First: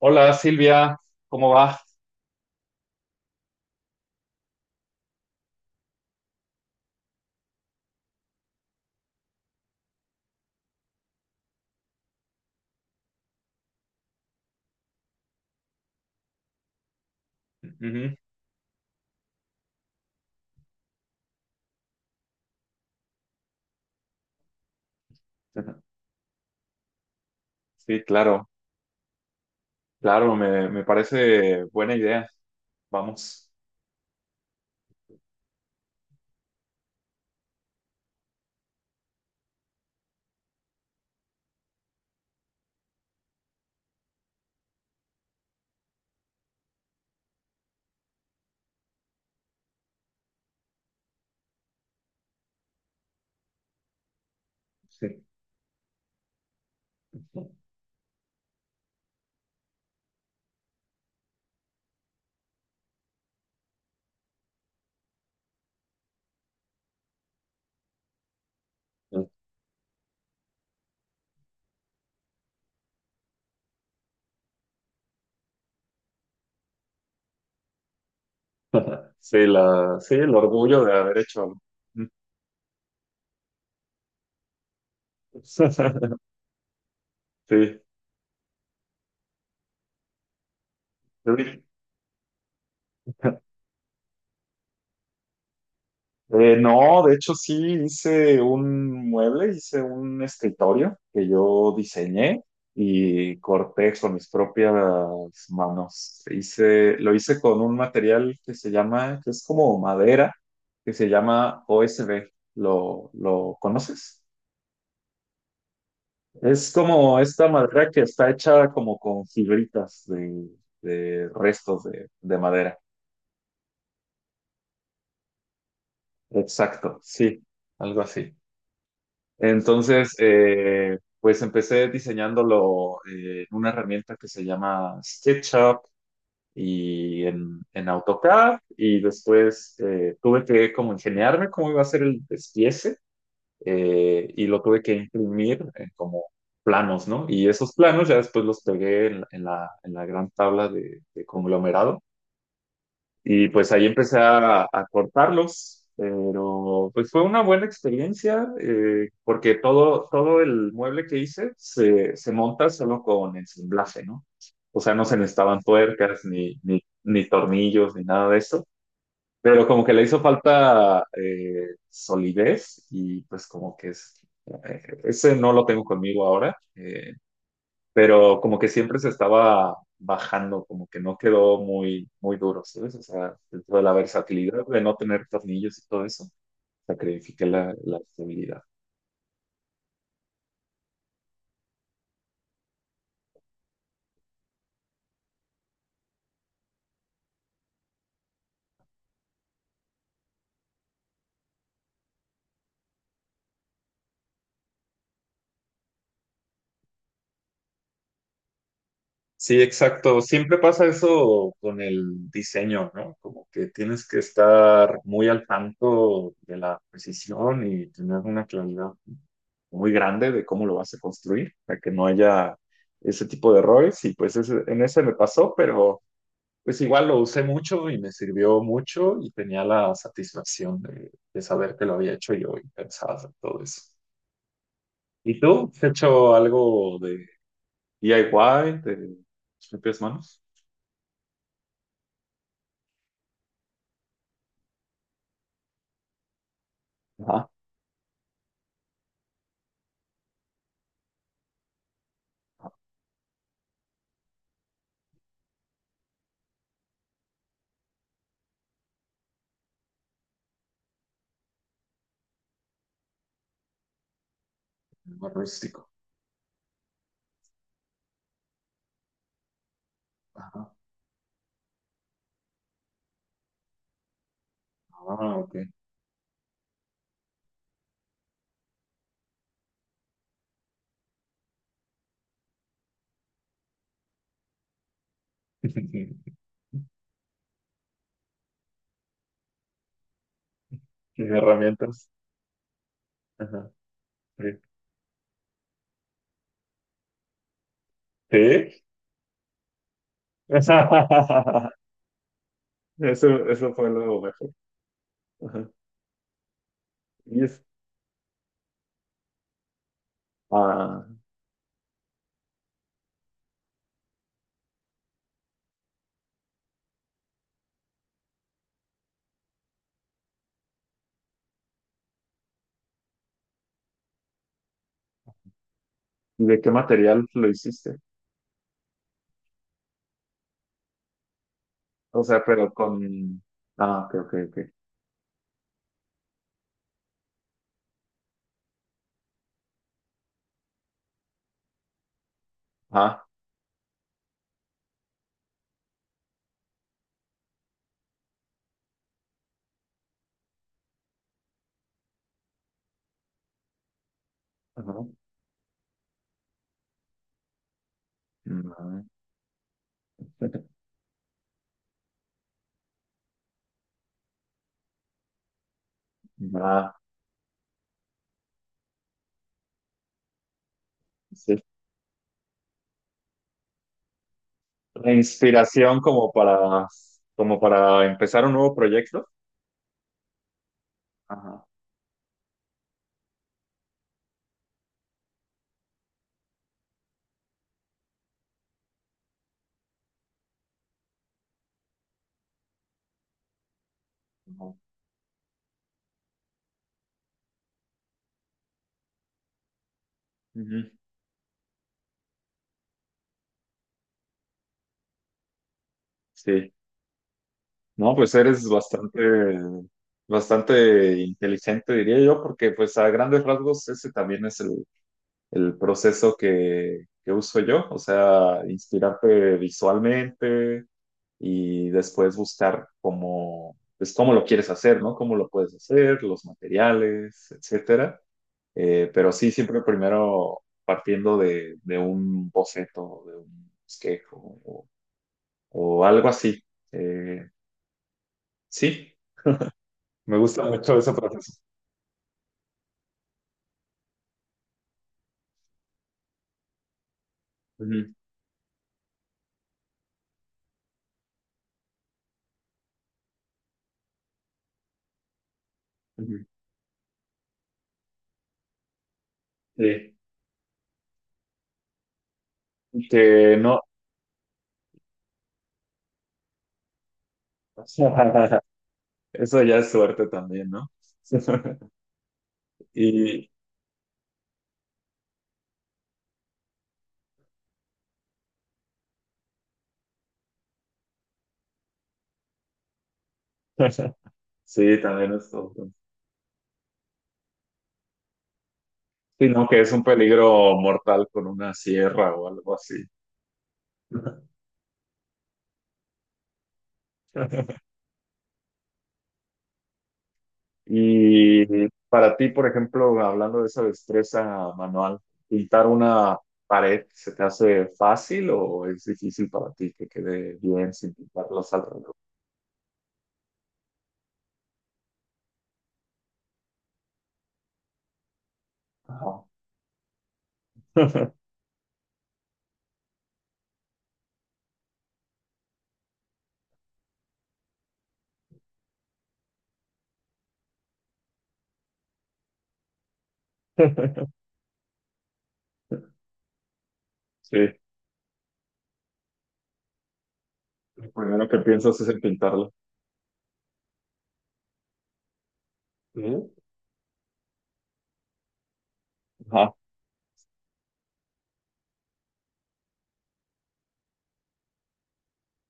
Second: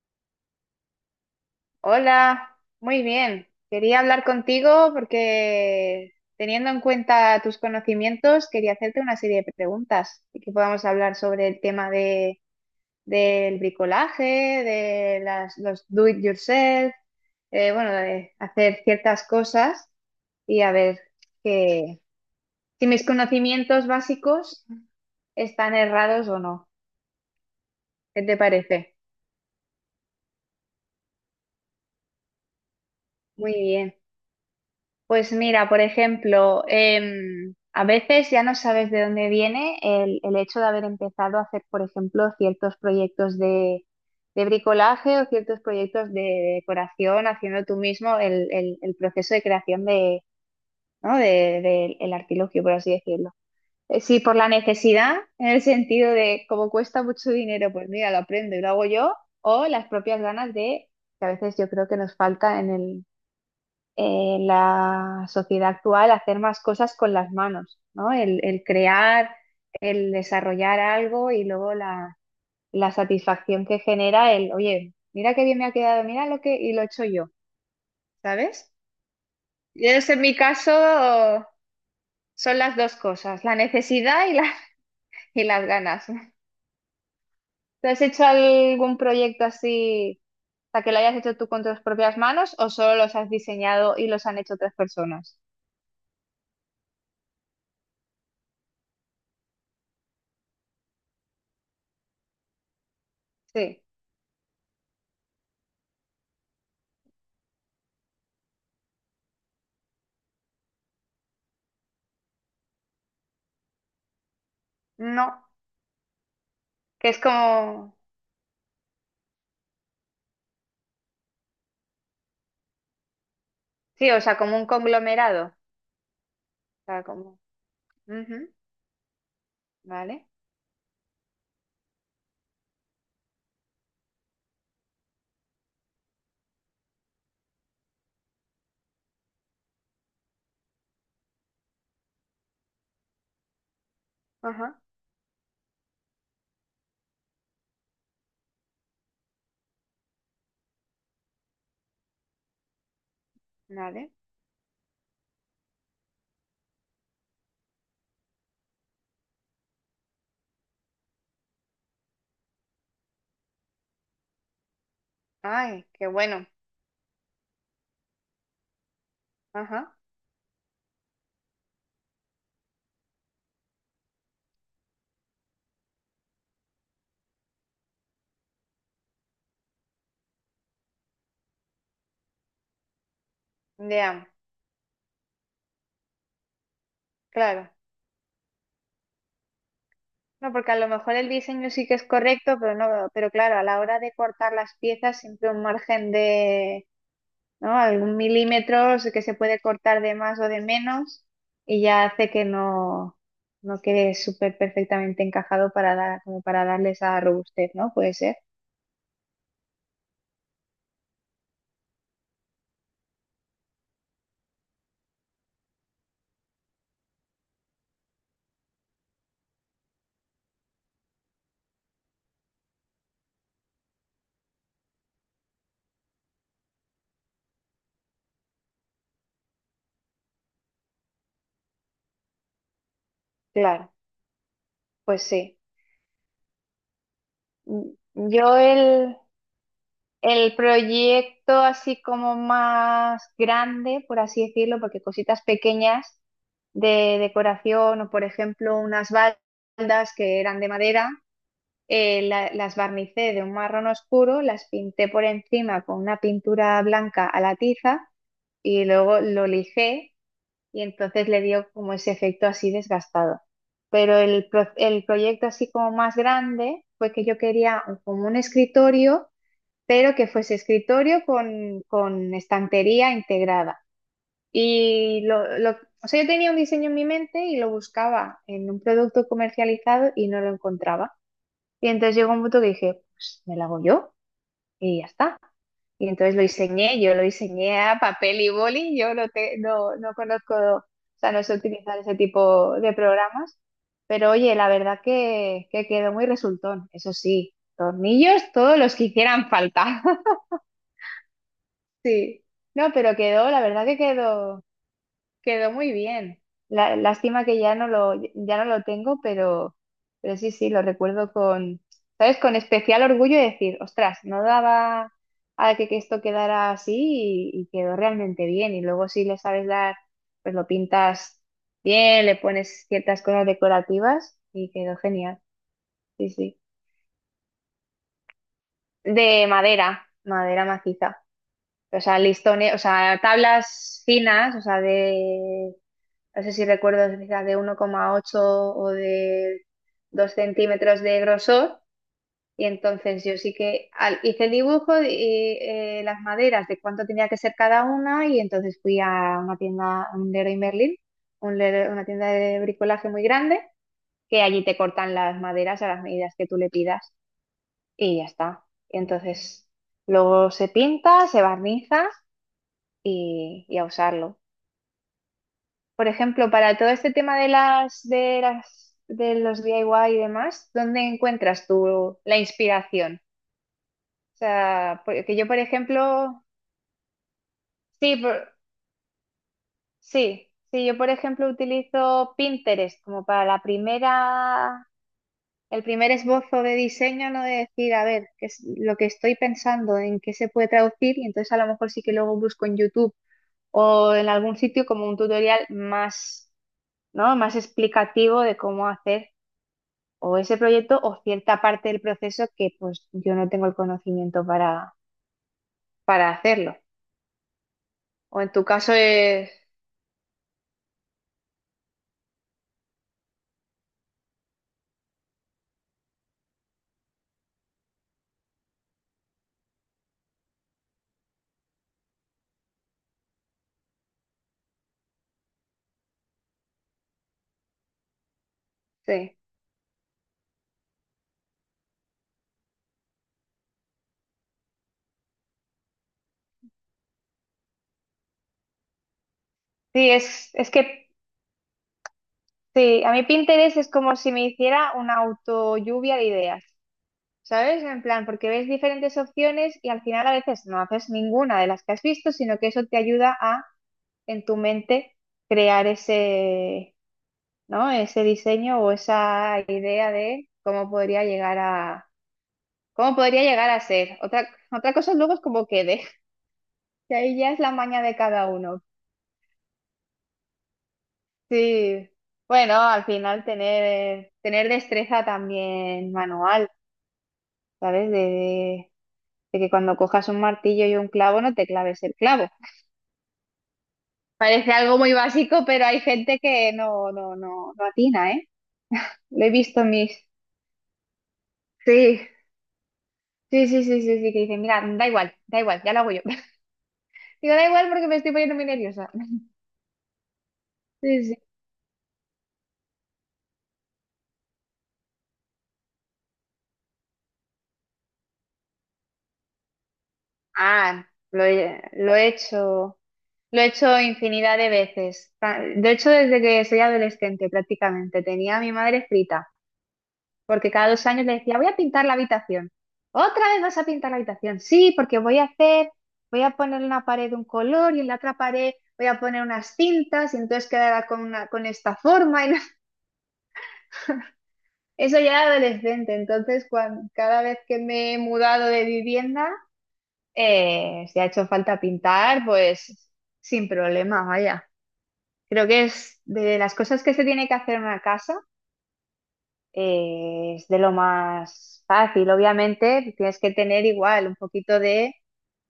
Hola Silvia, ¿cómo va? Hola, muy bien. Quería hablar contigo porque teniendo en cuenta tus conocimientos, quería hacerte una serie de preguntas y que podamos hablar sobre el tema del bricolaje, de los do it yourself, bueno, Ujú. de hacer ciertas cosas y a ver que, si mis conocimientos básicos están Ajá. errados o no. Sí, ¿Qué te claro, parece? claro, me parece buena idea. Vamos. Muy bien. Pues mira, por ejemplo, a veces ya no sabes de dónde viene el hecho de haber empezado a hacer, por ejemplo, ciertos proyectos de bricolaje o ciertos proyectos de decoración, haciendo tú mismo el proceso de creación de, ¿no?, el artilugio, por así decirlo. Sí, por la necesidad, Sí, en el sentido de como cuesta mucho dinero, pues mira, lo aprendo y lo hago yo, o las propias ganas de, que a veces yo creo que nos falta en el la sociedad actual hacer más cosas con las manos, ¿no? El crear, el desarrollar algo y luego la satisfacción que genera el, oye, mira qué bien me ha quedado, mira lo que, y lo he hecho yo, ¿sabes? sí, Y la, es sí, en el mi caso orgullo de haber hecho algo. son las dos cosas, la necesidad y, la, y las ganas. Sí, ¿Te has hecho algún proyecto así, o sea, que lo hayas hecho tú sí. con tus propias manos o solo los has diseñado y los han hecho otras personas? No, de hecho sí hice un mueble, hice un escritorio que yo diseñé y Sí, corté con mis propias manos. Hice, lo hice con un material que se llama, que es como madera, que se llama OSB. ¿Lo conoces? no, Es que como es esta madera como. que está hecha como con fibritas de restos de madera. Sí, o sea, como un conglomerado. O Exacto, sea, como. sí, algo así. Ujú. Entonces, Vale. Pues empecé diseñándolo en una herramienta que se llama SketchUp y en AutoCAD y después tuve que como ingeniarme cómo iba a ser el despiece, y lo Ajá. tuve que imprimir en como planos, ¿no? Y esos planos ya después los pegué en la gran tabla de conglomerado y pues ahí Vale. empecé a cortarlos, pero pues fue una buena experiencia, porque todo, todo el mueble que hice se monta solo con ensamblaje, ¿no? O sea, no se necesitaban Ay, qué tuercas bueno. ni tornillos ni nada de eso, pero como que Ajá. le hizo falta solidez y pues como que es, ese no lo tengo conmigo ahora. Pero como que siempre se estaba bajando, como que no quedó muy, muy duro, ¿sabes? O sea, dentro de la Ya, versatilidad de no tener tornillos y todo eso, sacrifiqué claro. la estabilidad. No, porque a lo mejor el diseño sí que es correcto, pero no, pero claro, a la hora de cortar las piezas, siempre un margen de, ¿no? Algún milímetro que se puede cortar de más o de menos, y ya hace que no, no quede súper perfectamente encajado para dar, como para darle esa robustez, ¿no? Puede ser. Sí, exacto. Siempre pasa eso con el diseño, ¿no? Como que tienes que estar muy al tanto de la precisión y tener una claridad muy grande de cómo lo vas a construir, para que no haya ese tipo de errores. Y pues en ese me pasó. Pero pues igual lo usé mucho y me sirvió mucho y tenía la satisfacción de saber que lo había hecho yo y pensar en todo eso. Claro, pues ¿Y sí. tú? ¿Has hecho algo de Mm. Yo DIY, de el, tus propias manos? El proyecto así como más grande, por así decirlo, porque cositas pequeñas de Ajá. decoración o por ejemplo unas baldas que eran de madera, las barnicé de un marrón oscuro, las pinté por encima con una pintura blanca a la tiza y luego lo lijé y entonces le dio como ese efecto así desgastado. Pero el, pro- el Más proyecto así rústico. como más grande fue que yo quería un- como un escritorio pero que fuese Ajá. escritorio con estantería integrada. Y Ah, lo, ok. lo- o sea, yo tenía un diseño en mi mente y lo buscaba en un producto comercializado y no lo encontraba. Y entonces llegó un punto que dije, pues me lo hago yo y ya está. Y entonces lo diseñé, yo lo diseñé a papel y boli, yo no conozco, o sea, Sin no sé utilizar herramientas. ese tipo de programas, Ajá. pero oye, Sí. la verdad que quedó muy resultón, eso sí, tornillos todos Sí. los que hicieran falta. Sí, no, pero Eso, quedó, la eso verdad fue que lo mejor. quedó, Ajá. quedó muy bien. La, Y lástima que es, ya no lo tengo, pero sí, sí, lo ah, recuerdo con, ¿sabes? Con especial orgullo de decir, ostras, no daba a que esto quedara así y quedó realmente bien. Y luego si le sabes dar, pues lo pintas bien, le pones ciertas cosas decorativas y quedó genial. Sí, ¿y sí. de qué material lo hiciste? De madera, madera maciza. O sea, O sea, pero listones, o sea, con... tablas Ah, ok, finas, ok, o sea, de, no sé si recuerdo, quizá de 1,8 o de 2 centímetros de grosor. Y entonces ok. yo sí que al- hice el dibujo y las maderas de cuánto tenía que ser cada una y entonces fui a una tienda, a un Leroy Merlin, una tienda de bricolaje muy grande, que allí te Ajá. cortan las maderas a las medidas que tú le pidas y ya está. Y Ma- entonces luego se pinta, se barniza y a usarlo. Por ejemplo, para todo ma- este tema de las, de las, de los DIY y demás, ¿dónde sí. encuentras tú la inspiración? O sea, La que yo, por inspiración como ejemplo, para, como para sí, empezar un nuevo proyecto. sí, sí, yo, por ejemplo, Ajá. utilizo Pinterest como para la primera, el primer esbozo de diseño, ¿no? De decir, a ver, qué es lo que estoy pensando, en qué se puede traducir, y entonces a lo mejor sí que luego busco en YouTube o en algún Ajá. sitio como un tutorial más. ¿No? Más explicativo de cómo hacer o ese Ujú. proyecto o cierta parte del proceso que pues yo no tengo el conocimiento para Sí. hacerlo. No, pues O en tu eres caso es... bastante, bastante inteligente, diría yo, porque pues a grandes rasgos ese también es el proceso que uso yo. O sea, inspirarte visualmente, y después buscar cómo, pues, cómo lo quieres hacer, ¿no? Cómo lo puedes hacer, los materiales, etcétera. Pero Sí, sí, siempre primero partiendo de un boceto, de un esquejo o, o algo así. Eh, sí, sí, me es, gusta es mucho que ese proceso. sí, a mí Pinterest es como si me hiciera una auto lluvia de ideas, ¿sabes? En Ujú, plan, porque ves diferentes opciones y al final a veces no haces ninguna de las que has visto, sino que eso te ayuda a, en tu mente, crear ujú. ese ¿no? Ese diseño o esa idea Sí, de cómo podría llegar a, cómo podría que llegar a no, ser. Otra, otra cosa luego es cómo quede, que ahí ya es la maña de cada uno. eso ya es suerte también, ¿no? Sí, bueno, al final Y tener, tener destreza también manual, ¿sabes? De que cuando cojas un martillo y un clavo no te claves el clavo. Parece algo sí, muy también es básico, todo. pero hay gente que no atina, ¿eh? Lo he Sino que visto en es un mis... peligro mortal con una Sí, sierra o algo así. sí, sí, sí, sí, sí, que dicen, mira, da igual, ya lo hago yo. Digo, da igual porque me estoy poniendo muy nerviosa. Sí, sí. Y para ti, por ejemplo, hablando de esa destreza manual, pintar una pared, ¿se te hace fácil o es difícil para ti que quede bien Ah, sin lo pintar los he, alrededores? lo he hecho, lo he hecho infinidad de veces. Ta- De hecho, desde que soy adolescente prácticamente, tenía a mi madre Ajá. frita, porque cada 2 años le decía, voy a pintar la habitación. ¿Otra vez vas a pintar la habitación? Sí, porque voy a poner en una pared un color y en la otra pared voy a poner unas cintas y entonces quedará con esta forma. Y no- Eso ya era adolescente, entonces cuan- cada vez Sí, que me he mudado de vivienda... lo si ha hecho primero que falta piensas es en pintar, pintarla. pues sin problema, vaya. Creo que es Sí. de las cosas que se tiene que hacer en una casa, Ajá. Es de lo más fácil. Obviamente, tienes que tener igual un poquito de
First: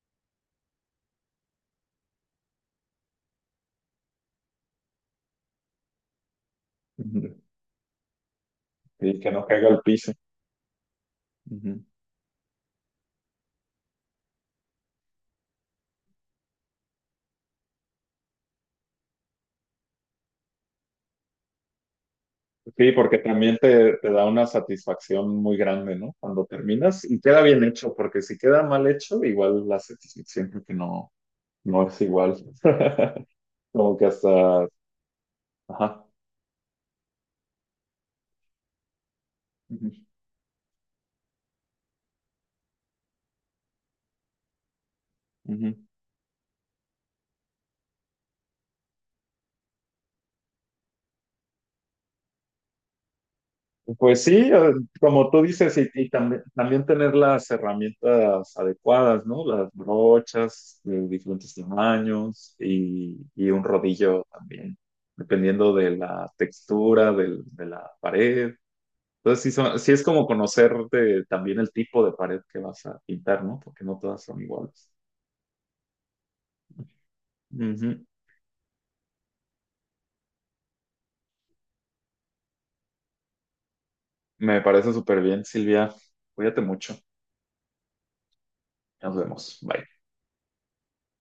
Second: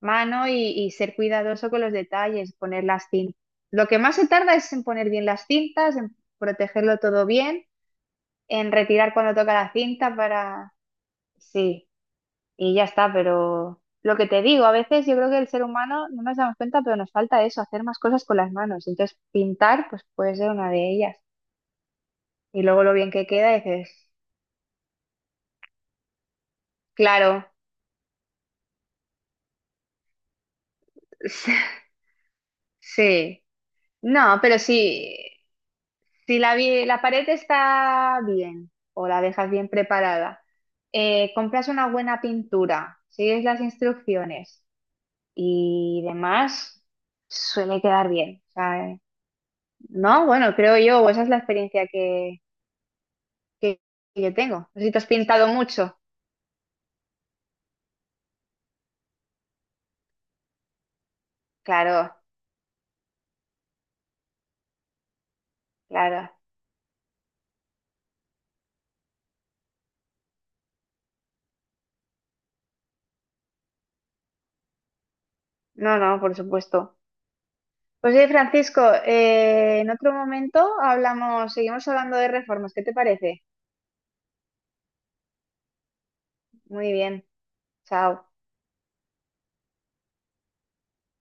mano y ser cuidadoso con los detalles, poner las cintas. Lo que más se tarda es en poner bien las cintas, en protegerlo todo Ujú. bien, en retirar Y que cuando no toca caiga la al piso. cinta para... Ujú. sí. Y ya está, pero lo que te digo, a veces yo creo que el ser humano no nos damos cuenta, pero nos falta eso, hacer más cosas con las manos. Entonces, pintar, pues puede ser una de ellas. Y luego Sí, lo bien porque que queda, también te dices, da una satisfacción muy grande, ¿no? Cuando terminas y queda claro, bien hecho, porque si queda mal hecho, igual la satisfacción creo que no, no es igual. sí. Como que No, pero hasta... sí, Ajá. si la pared está bien o la dejas bien Ujú, preparada, compras una buena pintura, sigues las instrucciones ujú. y demás, suele quedar bien. O sea, no, bueno, creo yo, o esa es la experiencia que que que Pues yo sí, tengo. Si te has como tú pintado dices, mucho. Y también, también tener las herramientas adecuadas, ¿no? Las brochas de diferentes Claro, tamaños y un rodillo también, dependiendo de claro. la textura de la pared. Entonces, sí, sí es como conocer también el tipo de pared que vas a pintar, ¿no? Porque no todas son iguales. No, no, por supuesto. Ujú. Pues oye, Francisco, en otro momento hablamos, seguimos hablando de reformas. ¿Qué te parece? Me parece súper bien, Silvia. Cuídate Muy mucho. bien. Chao. Nos vemos. Bye.